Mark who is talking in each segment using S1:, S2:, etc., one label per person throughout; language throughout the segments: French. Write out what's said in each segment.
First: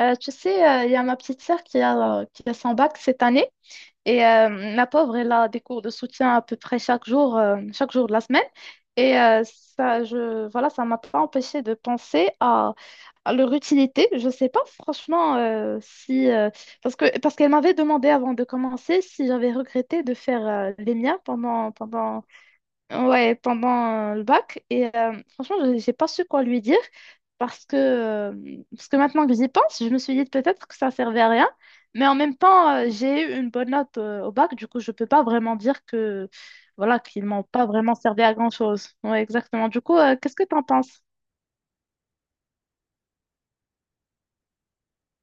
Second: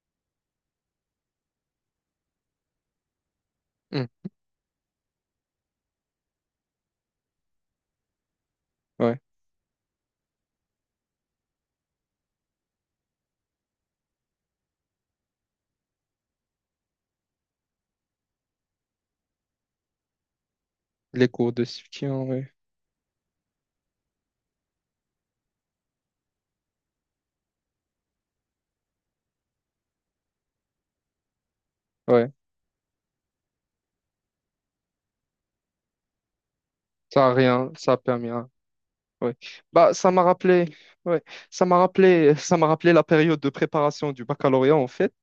S1: Il y a ma petite sœur qui a son bac cette année.
S2: Hmm,
S1: La pauvre, elle a des cours de soutien à peu près chaque jour de la semaine.
S2: ouais,
S1: Ça m'a pas empêché de penser à leur utilité. Je sais pas franchement si... parce que, parce qu'elle m'avait demandé avant de commencer si j'avais regretté de faire les miens
S2: les cours de
S1: pendant,
S2: soutien,
S1: pendant
S2: ouais,
S1: ouais, pendant le bac. Franchement, j'ai pas su quoi lui dire parce que maintenant que j'y pense, je me suis dit peut-être que ça servait à rien. Mais en
S2: ouais,
S1: même temps, j'ai eu une bonne note au bac, du coup, je peux pas vraiment dire que, voilà, qu'ils
S2: ça a
S1: m'ont pas
S2: rien, ça
S1: vraiment
S2: a
S1: servi
S2: permis,
S1: à
S2: hein,
S1: grand-chose. Ouais,
S2: ouais.
S1: exactement. Du
S2: Bah,
S1: coup,
S2: ça m'a
S1: qu'est-ce que t'en
S2: rappelé,
S1: penses?
S2: ouais, ça m'a rappelé, ça m'a rappelé la période de préparation du baccalauréat en fait.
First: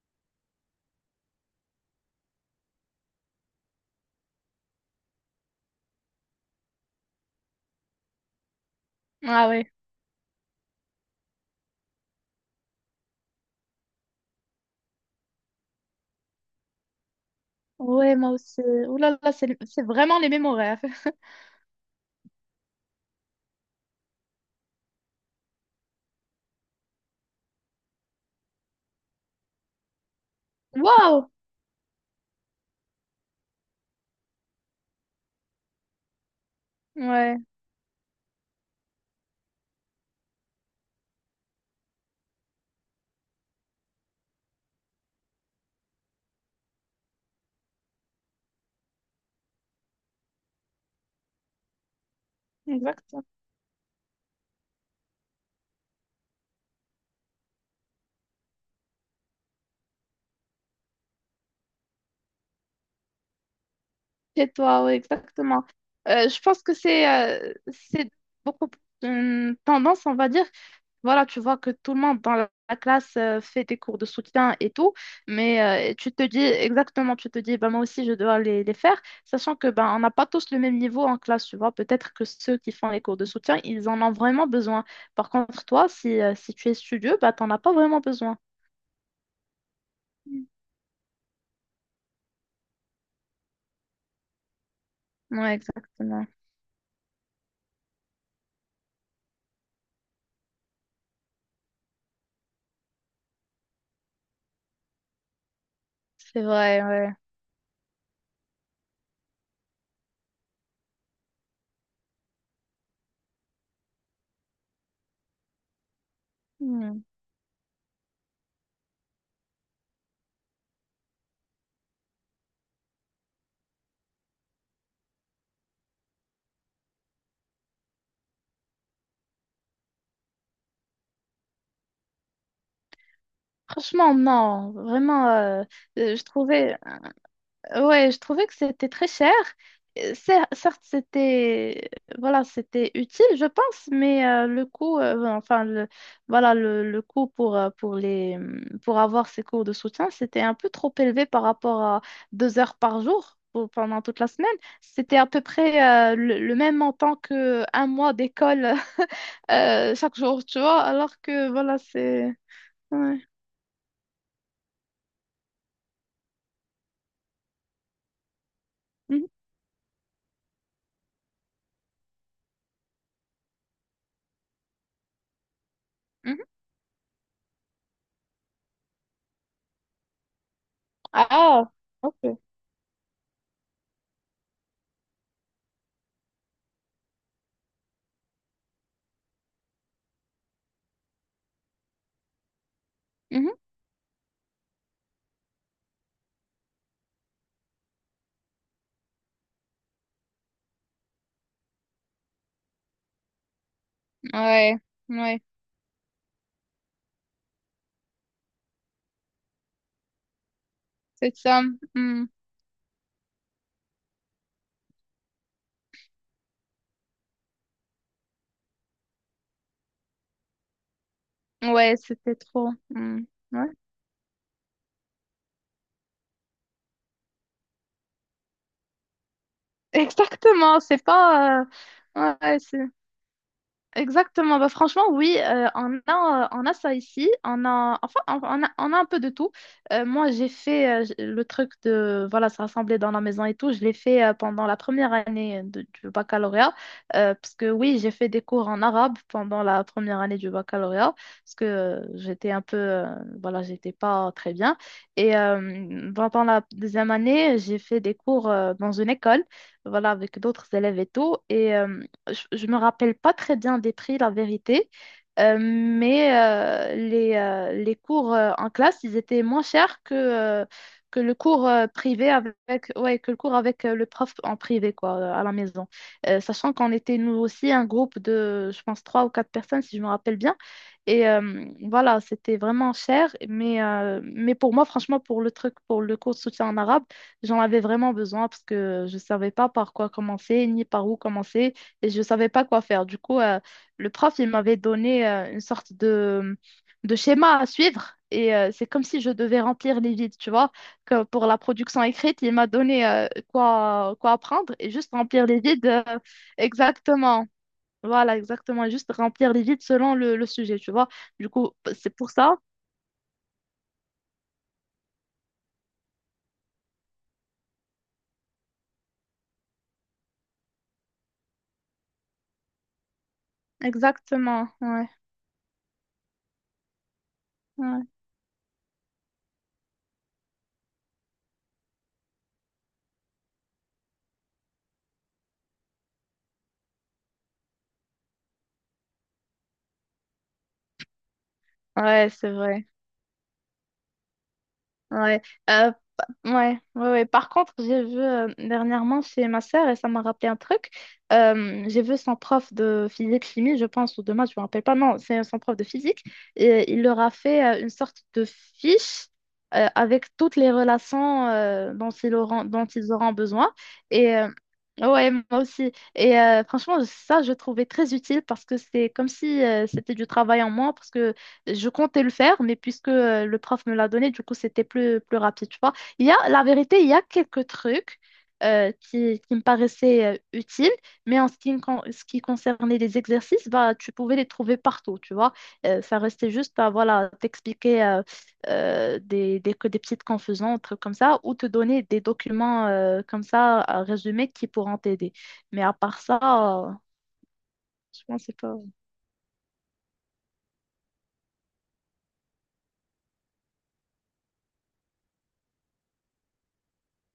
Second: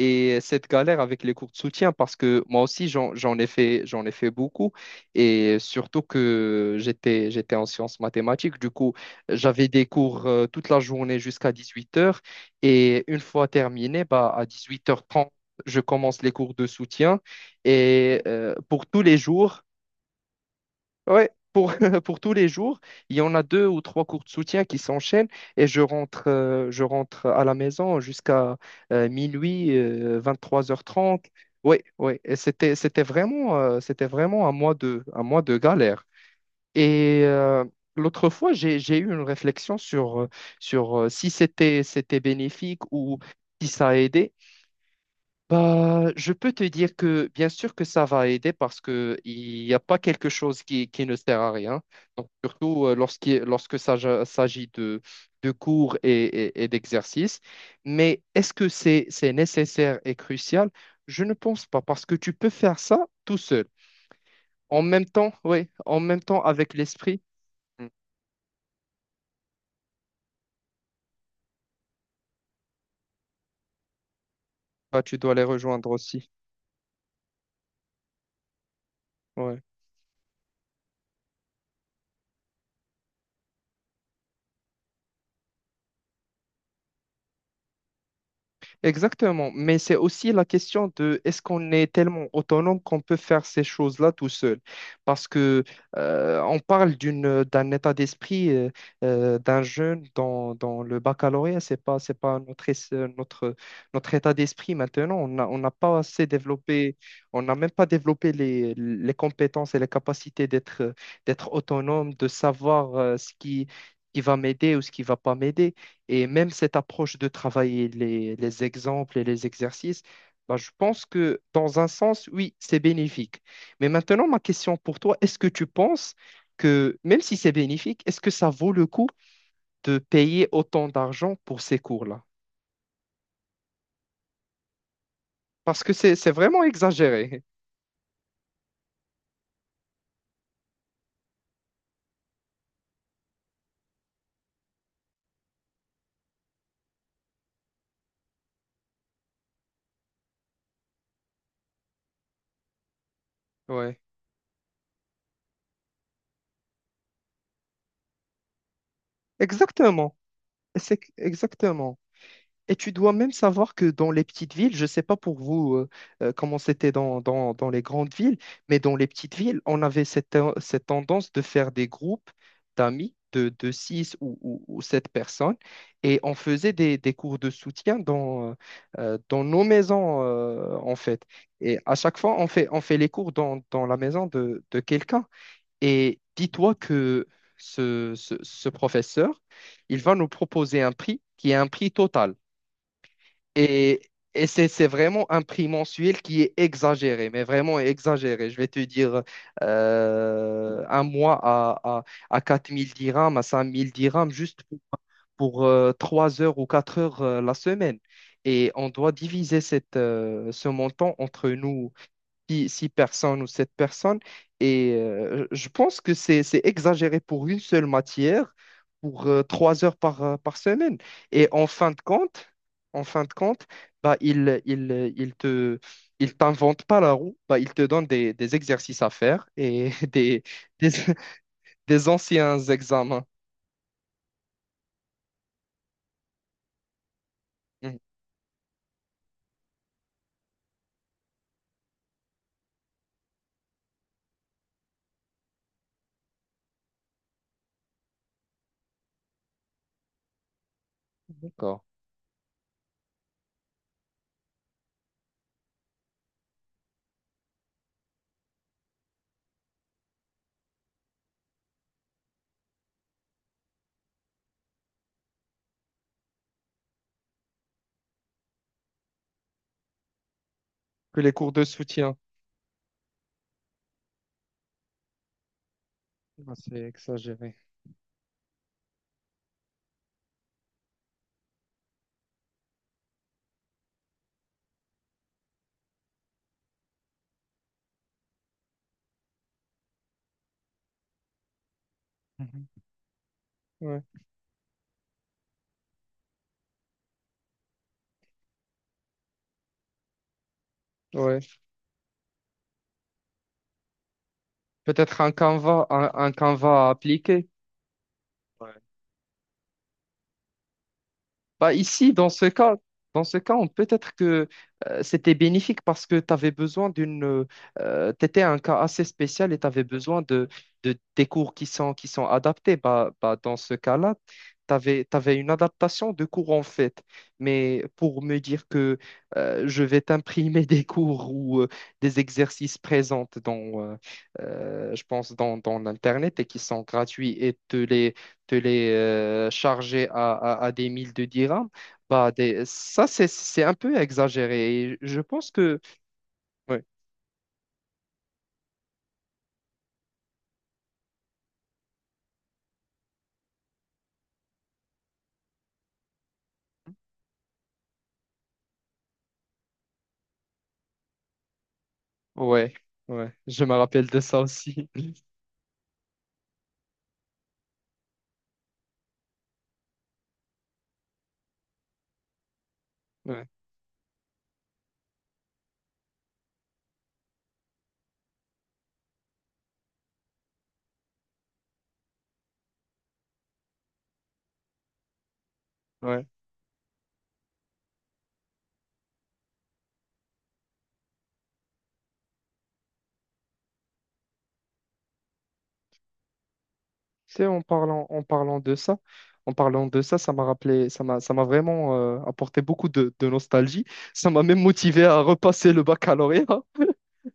S2: Et cette galère avec les cours de soutien, parce que moi aussi, j'en ai fait, j'en ai fait beaucoup. Et surtout que j'étais en sciences mathématiques. Du coup,
S1: Ah
S2: j'avais
S1: ouais.
S2: des cours toute la journée jusqu'à 18 heures. Et une fois terminé, bah, à 18h30, je commence les cours de soutien.
S1: Ouais,
S2: Et
S1: moi aussi.
S2: pour
S1: Ouh
S2: tous les
S1: là là, c'est
S2: jours.
S1: c'est vraiment les mêmes horaires.
S2: Ouais, pour, pour tous les jours, il y en a deux ou trois cours de soutien qui s'enchaînent et je rentre à la maison jusqu'à minuit, trois heures
S1: Waouh!
S2: trente. Ouais, ouais, et c'était vraiment, c'était vraiment un mois de galère. Et
S1: Ouais,
S2: l'autre fois, j'ai eu une réflexion sur, sur si c'était bénéfique ou si ça a aidé. Bah, je peux te dire que bien sûr que ça va aider parce que il n'y a pas quelque chose qui ne sert à rien. Donc, surtout
S1: exact.
S2: lorsqu'il s'agit de cours et, et d'exercices. Mais est-ce que c'est nécessaire et crucial? Je ne pense pas parce que tu peux faire ça tout seul.
S1: Chez
S2: En
S1: toi, oui,
S2: même temps,
S1: exactement.
S2: oui, en même
S1: Je
S2: temps
S1: pense
S2: avec
S1: que
S2: l'esprit. Mm.
S1: c'est beaucoup plus une tendance, on va dire. Voilà, tu vois que tout le monde dans la classe fait des cours de soutien et tout,
S2: Bah, tu dois les rejoindre
S1: mais tu te
S2: aussi.
S1: dis exactement, tu te dis, bah, moi aussi, je dois les faire, sachant
S2: Ouais.
S1: que ben on n'a pas tous le même niveau en classe, tu vois. Peut-être que ceux qui font les cours de soutien, ils en ont vraiment besoin. Par contre, toi, si tu es studieux, bah, tu n'en as pas vraiment besoin.
S2: Exactement, mais c'est aussi la
S1: Mm.
S2: question de est-ce qu'on est tellement autonome qu'on peut faire ces choses-là tout seul? Parce
S1: Ouais,
S2: que
S1: exactement.
S2: on parle d'un état d'esprit d'un jeune dans le baccalauréat, c'est pas notre notre état d'esprit maintenant. On n'a pas assez
S1: C'est vrai,
S2: développé,
S1: ouais.
S2: on n'a même pas développé les compétences et les capacités d'être autonome, de savoir ce qui va m'aider ou ce qui va pas m'aider. Et même cette
S1: Mmh.
S2: approche de travailler les exemples et les exercices, bah, je pense que dans un sens, oui, c'est bénéfique. Mais maintenant, ma question pour toi, est-ce que tu penses que, même si c'est bénéfique, est-ce que ça vaut le coup de payer autant d'argent pour ces cours-là?
S1: Franchement, non,
S2: Parce que
S1: euh, je
S2: c'est vraiment
S1: trouvais,
S2: exagéré.
S1: ouais, je trouvais que c'était très cher. Certes, c'était utile, je pense, mais le coût, enfin, le, voilà, le coût pour pour avoir ces cours de soutien, c'était un peu trop élevé par rapport à deux heures par jour
S2: Ouais.
S1: pendant toute la semaine. C'était à peu près le même montant que un mois d'école chaque
S2: Exactement.
S1: jour, tu vois,
S2: C'est
S1: alors que, voilà,
S2: exactement.
S1: c'est,
S2: Et tu dois
S1: ouais.
S2: même savoir que dans les petites villes, je ne sais pas pour vous, comment c'était dans les grandes villes, mais dans les
S1: Mhm.
S2: petites villes, on avait cette tendance de faire des groupes d'amis de 6 ou 7 personnes et on faisait des cours de soutien dans nos maisons en fait.
S1: Ah,
S2: Et à chaque
S1: ok.
S2: fois, on fait les cours dans la maison de quelqu'un. Et dis-toi que ce professeur, il va nous proposer un prix qui est un prix total.
S1: Mhm.
S2: Et, et c'est vraiment un prix mensuel qui est exagéré, mais vraiment exagéré. Je vais te dire un mois à 4 000 dirhams, à 5 000 dirhams, juste
S1: Ouais, ouais,
S2: pour, 3 heures ou 4 heures la semaine. Et on doit diviser ce montant
S1: c'est
S2: entre
S1: ça.
S2: nous
S1: Hmm.
S2: six personnes ou sept personnes. Et je pense que c'est exagéré pour une seule matière, pour 3 heures par semaine. Et
S1: Ouais, c'était trop.
S2: en
S1: Hmm.
S2: fin de compte,
S1: Ouais.
S2: bah, il t'invente pas la roue, bah, il te donne des exercices à faire et
S1: Exactement,
S2: des,
S1: c'est pas.
S2: des anciens
S1: Ouais,
S2: examens.
S1: exactement. Bah, franchement, oui, on a ça ici. On a,
S2: Mhm.
S1: enfin, on a un peu de tout. Moi, j'ai fait le truc de voilà, se rassembler dans la maison et tout. Je l'ai fait pendant la première du baccalauréat. Parce que oui, j'ai fait des cours en arabe pendant la première année du baccalauréat. Parce que
S2: D'accord.
S1: euh, j'étais un peu, voilà, j'étais pas très bien. Pendant la deuxième année, j'ai fait des cours dans une école, voilà, avec d'autres élèves et tout. Je ne me rappelle pas très bien des prix, la vérité, les cours en classe, ils étaient moins chers que
S2: Que les
S1: le
S2: cours de
S1: cours
S2: soutien.
S1: privé avec, ouais, que le cours avec le prof en privé, quoi, à la maison.
S2: Ah,
S1: Sachant
S2: c'est
S1: qu'on était nous
S2: exagéré.
S1: aussi un groupe de, je pense, trois ou quatre personnes, si je me rappelle bien. C'était vraiment cher, mais pour moi, franchement, pour le truc, pour le cours de soutien en arabe, j'en avais vraiment besoin parce que je ne savais pas par quoi commencer, ni par où commencer et je savais pas
S2: Mhm.
S1: quoi faire. Du coup,
S2: Ouais.
S1: le prof, il m'avait donné une sorte de schéma à suivre. C'est comme si je devais remplir les vides, tu vois. Que
S2: Ouais.
S1: pour la production écrite, il m'a donné quoi, quoi apprendre et juste
S2: Peut-être un
S1: remplir les vides
S2: Canva, un Canva à appliquer.
S1: exactement. Voilà, exactement. Juste remplir les vides selon le sujet, tu vois. Du coup,
S2: Bah
S1: c'est
S2: ici,
S1: pour ça.
S2: dans ce cas, peut-être que c'était bénéfique parce que tu avais besoin d'une, tu étais un cas assez spécial et tu avais besoin des cours qui sont adaptés. Bah, dans ce cas-là,
S1: Exactement.
S2: tu
S1: Ouais,
S2: avais une adaptation de cours en fait. Mais
S1: ouais.
S2: pour me dire que je vais t'imprimer des cours ou des exercices présents dans, je pense, dans l'Internet et qui sont gratuits et te les charger à des mille de dirhams,
S1: Ouais,
S2: bah,
S1: c'est vrai.
S2: ça, c'est un peu exagéré. Et je
S1: Ouais,
S2: pense que...
S1: euh, ouais,
S2: Ouais,
S1: ouais, ouais. Par contre, j'ai vu dernièrement chez ma sœur, et ça m'a rappelé un truc, j'ai vu son prof de physique-chimie, je pense, ou de maths, je me rappelle pas, non, c'est son prof de physique, et il leur a fait une sorte de fiche avec toutes les relations
S2: ouais,
S1: dont ils
S2: ouais,
S1: auront
S2: je
S1: besoin.
S2: me rappelle de
S1: Et
S2: ça
S1: euh,
S2: aussi.
S1: ouais, moi aussi. Franchement, ça, je trouvais très utile parce que c'est comme si c'était du travail en moins, parce que je comptais le faire, mais puisque
S2: Ouais,
S1: le prof me l'a donné, du coup, plus rapide, tu vois. Il y a, la vérité, il y a quelques trucs qui me paraissaient utiles, mais en ce qui, me con- ce qui concernait les exercices, bah, tu pouvais les trouver partout, tu vois. Ça
S2: ouais.
S1: restait juste, bah, voilà, t'expliquer que des petites confusions, des trucs comme ça, ou te donner des documents comme ça, à résumer, qui pourront t'aider. Mais à part ça, euh,
S2: Tu sais,
S1: je pensais pas.
S2: en parlant de ça, ça m'a rappelé, ça m'a vraiment apporté beaucoup de nostalgie. Ça m'a même motivé à repasser le baccalauréat.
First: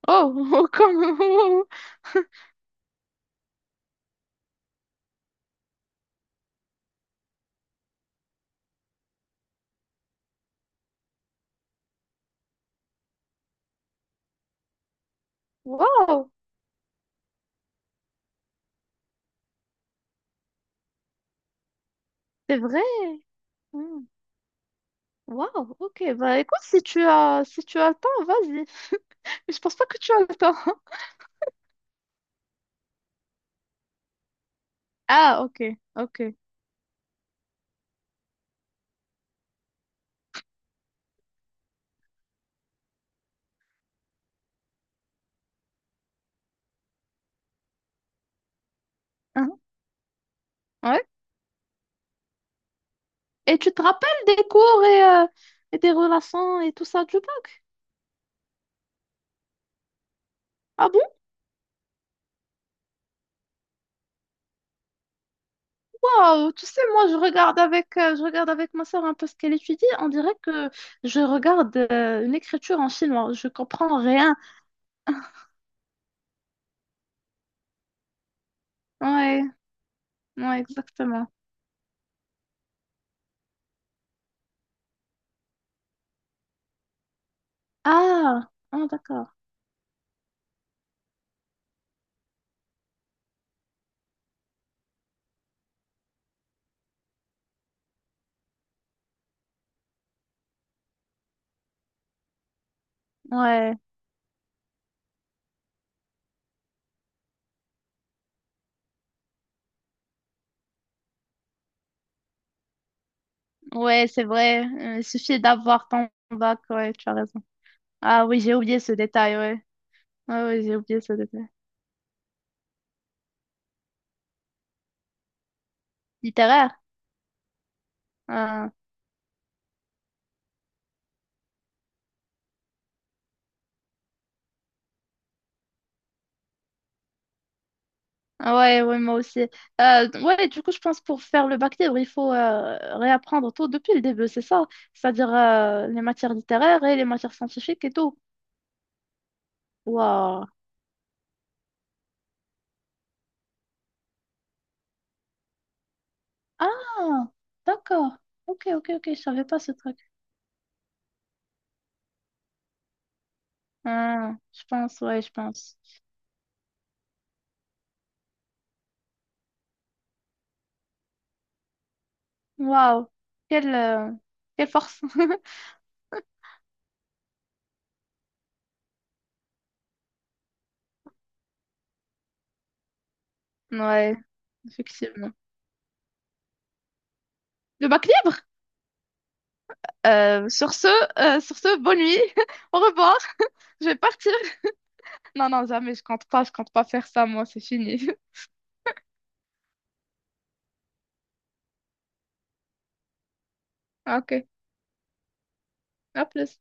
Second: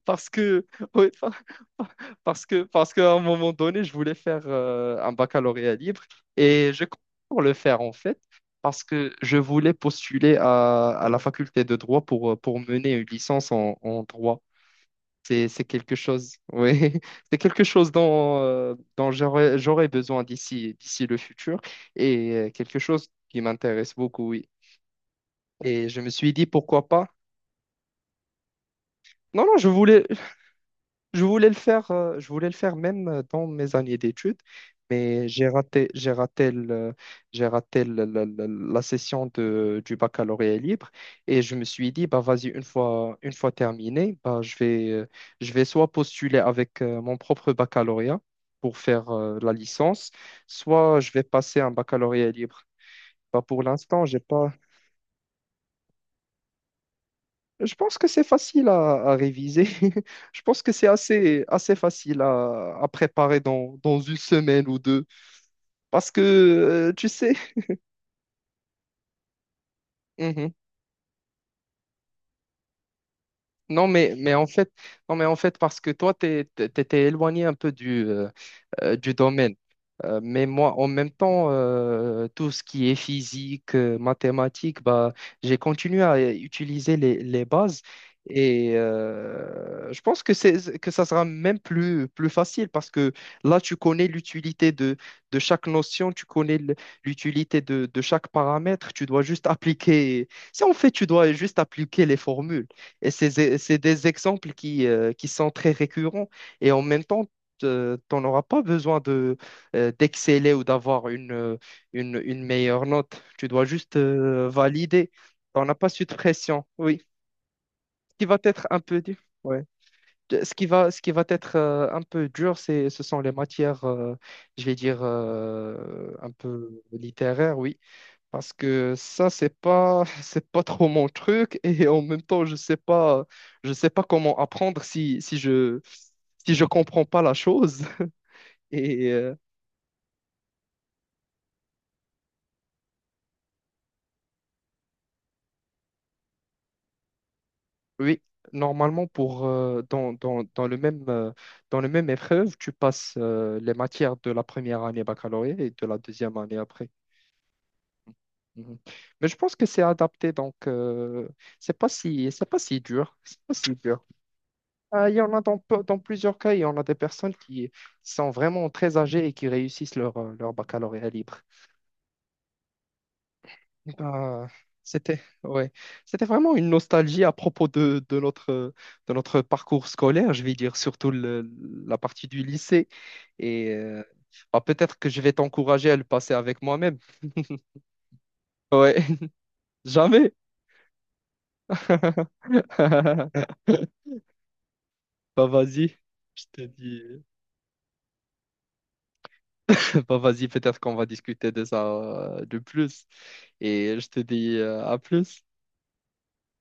S2: Parce que,
S1: Oh,
S2: ouais,
S1: comme
S2: par- parce qu'à un moment donné, je voulais faire un baccalauréat libre et je compte pour le faire en fait, parce que je voulais postuler à la faculté de droit pour mener une licence en droit. C'est quelque
S1: Wow,
S2: chose, oui, c'est quelque chose dont j'aurais besoin d'ici le futur et
S1: c'est
S2: quelque
S1: vrai.
S2: chose qui m'intéresse
S1: Hmm.
S2: beaucoup, oui.
S1: Waouh,
S2: Et je
S1: ok.
S2: me suis
S1: Bah
S2: dit
S1: écoute,
S2: pourquoi pas.
S1: si tu as le temps, vas-y.
S2: Non,
S1: Mais
S2: non,
S1: je pense pas que tu as le temps.
S2: je voulais le faire, même dans mes années d'études, mais
S1: Ah, ok,
S2: j'ai
S1: ok.
S2: raté la session du baccalauréat libre et je me suis dit, bah vas-y, une fois terminé, bah, je vais soit postuler avec mon propre baccalauréat pour faire la
S1: Hein,
S2: licence, soit
S1: ouais.
S2: je vais passer un baccalauréat libre. Bah,
S1: Et
S2: pour
S1: tu te
S2: l'instant, j'ai
S1: rappelles des
S2: pas.
S1: cours et des relations et tout ça du bac?
S2: Je pense que c'est facile à réviser. Je pense que c'est
S1: Ah bon,
S2: assez facile à préparer dans une semaine ou deux. Parce que,
S1: waouh. Tu sais, moi,
S2: tu sais.
S1: je regarde avec ma soeur un peu ce qu'elle étudie. On dirait
S2: Mhm.
S1: que je regarde une écriture en chinois. Je
S2: Non,
S1: comprends
S2: mais
S1: rien.
S2: en fait, non, mais en fait, parce que toi, tu étais éloigné un peu du
S1: Ouais,
S2: domaine. Mais
S1: ouais,
S2: moi, en même
S1: exactement.
S2: temps, tout ce qui est physique, mathématiques, bah, j'ai continué à utiliser les bases.
S1: Ah,
S2: Et
S1: ah, d'accord.
S2: je pense que que ça sera même plus facile parce que là, tu connais l'utilité de chaque notion, tu connais l'utilité de chaque paramètre, tu dois juste appliquer. Si en fait, tu dois juste appliquer les formules. Et c'est
S1: Ouais,
S2: des exemples qui sont très récurrents. Et en même temps, t'en auras pas besoin de d'exceller ou d'avoir une meilleure note. Tu dois juste
S1: ouais, c'est vrai. Il
S2: valider.
S1: suffit
S2: On n'a
S1: d'avoir
S2: pas
S1: ton
S2: cette
S1: bac.
S2: pression,
S1: Ouais,
S2: oui.
S1: tu as raison.
S2: Ce qui
S1: Ah
S2: va
S1: oui, j'ai
S2: être un
S1: oublié ce
S2: peu dur,
S1: détail,
S2: ouais.
S1: ouais. Ouais, ouais, j'ai oublié
S2: Ce qui
S1: ce
S2: va
S1: détail.
S2: être un peu dur, ce sont les matières, je vais dire, un
S1: Littéraire?
S2: peu littéraires, oui. Parce
S1: Ah,
S2: que ça, c'est pas, c'est pas trop mon truc. Et en même temps, je sais pas comment apprendre si je comprends pas la chose.
S1: ah ouais, ouais,
S2: Et
S1: moi aussi. Ouais, du coup, je pense pour faire le bac libre, il faut réapprendre tout depuis le début, c'est ça? C'est-à-dire les matières littéraires et les matières scientifiques et tout.
S2: oui, normalement pour
S1: Waouh.
S2: dans le même, dans le même épreuve, tu passes les matières de la première année baccalauréat et de la deuxième année
S1: Ah,
S2: après.
S1: d'accord. Ok,
S2: Mhm.
S1: ok, ok, je
S2: Mais je
S1: savais
S2: pense
S1: pas
S2: que
S1: ce
S2: c'est
S1: truc.
S2: adapté, donc c'est pas si dur, c'est pas si dur.
S1: Ah, je pense,
S2: Il y
S1: ouais, je
S2: en a
S1: pense.
S2: dans plusieurs cas, il y en a des personnes qui sont vraiment très âgées et qui réussissent leur leur baccalauréat libre.
S1: Waouh. Quelle, euh,
S2: Ah,
S1: quelle force.
S2: c'était ouais, c'était vraiment une nostalgie à propos de notre parcours scolaire, je vais dire surtout la partie du lycée et
S1: Ouais,
S2: bah, peut-être que je
S1: effectivement.
S2: vais t'encourager à le passer avec moi-même.
S1: Le bac libre?
S2: Ouais, jamais.
S1: Euh, sur ce, sur ce, bonne nuit. Au revoir. Je vais partir.
S2: Bah
S1: Non, non, jamais,
S2: vas-y, je
S1: je
S2: te
S1: compte pas
S2: dis.
S1: faire ça, moi, c'est fini.
S2: Bah vas-y, peut-être qu'on va discuter de ça de plus et je
S1: Ah,
S2: te
S1: ok,
S2: dis à plus.
S1: à plus.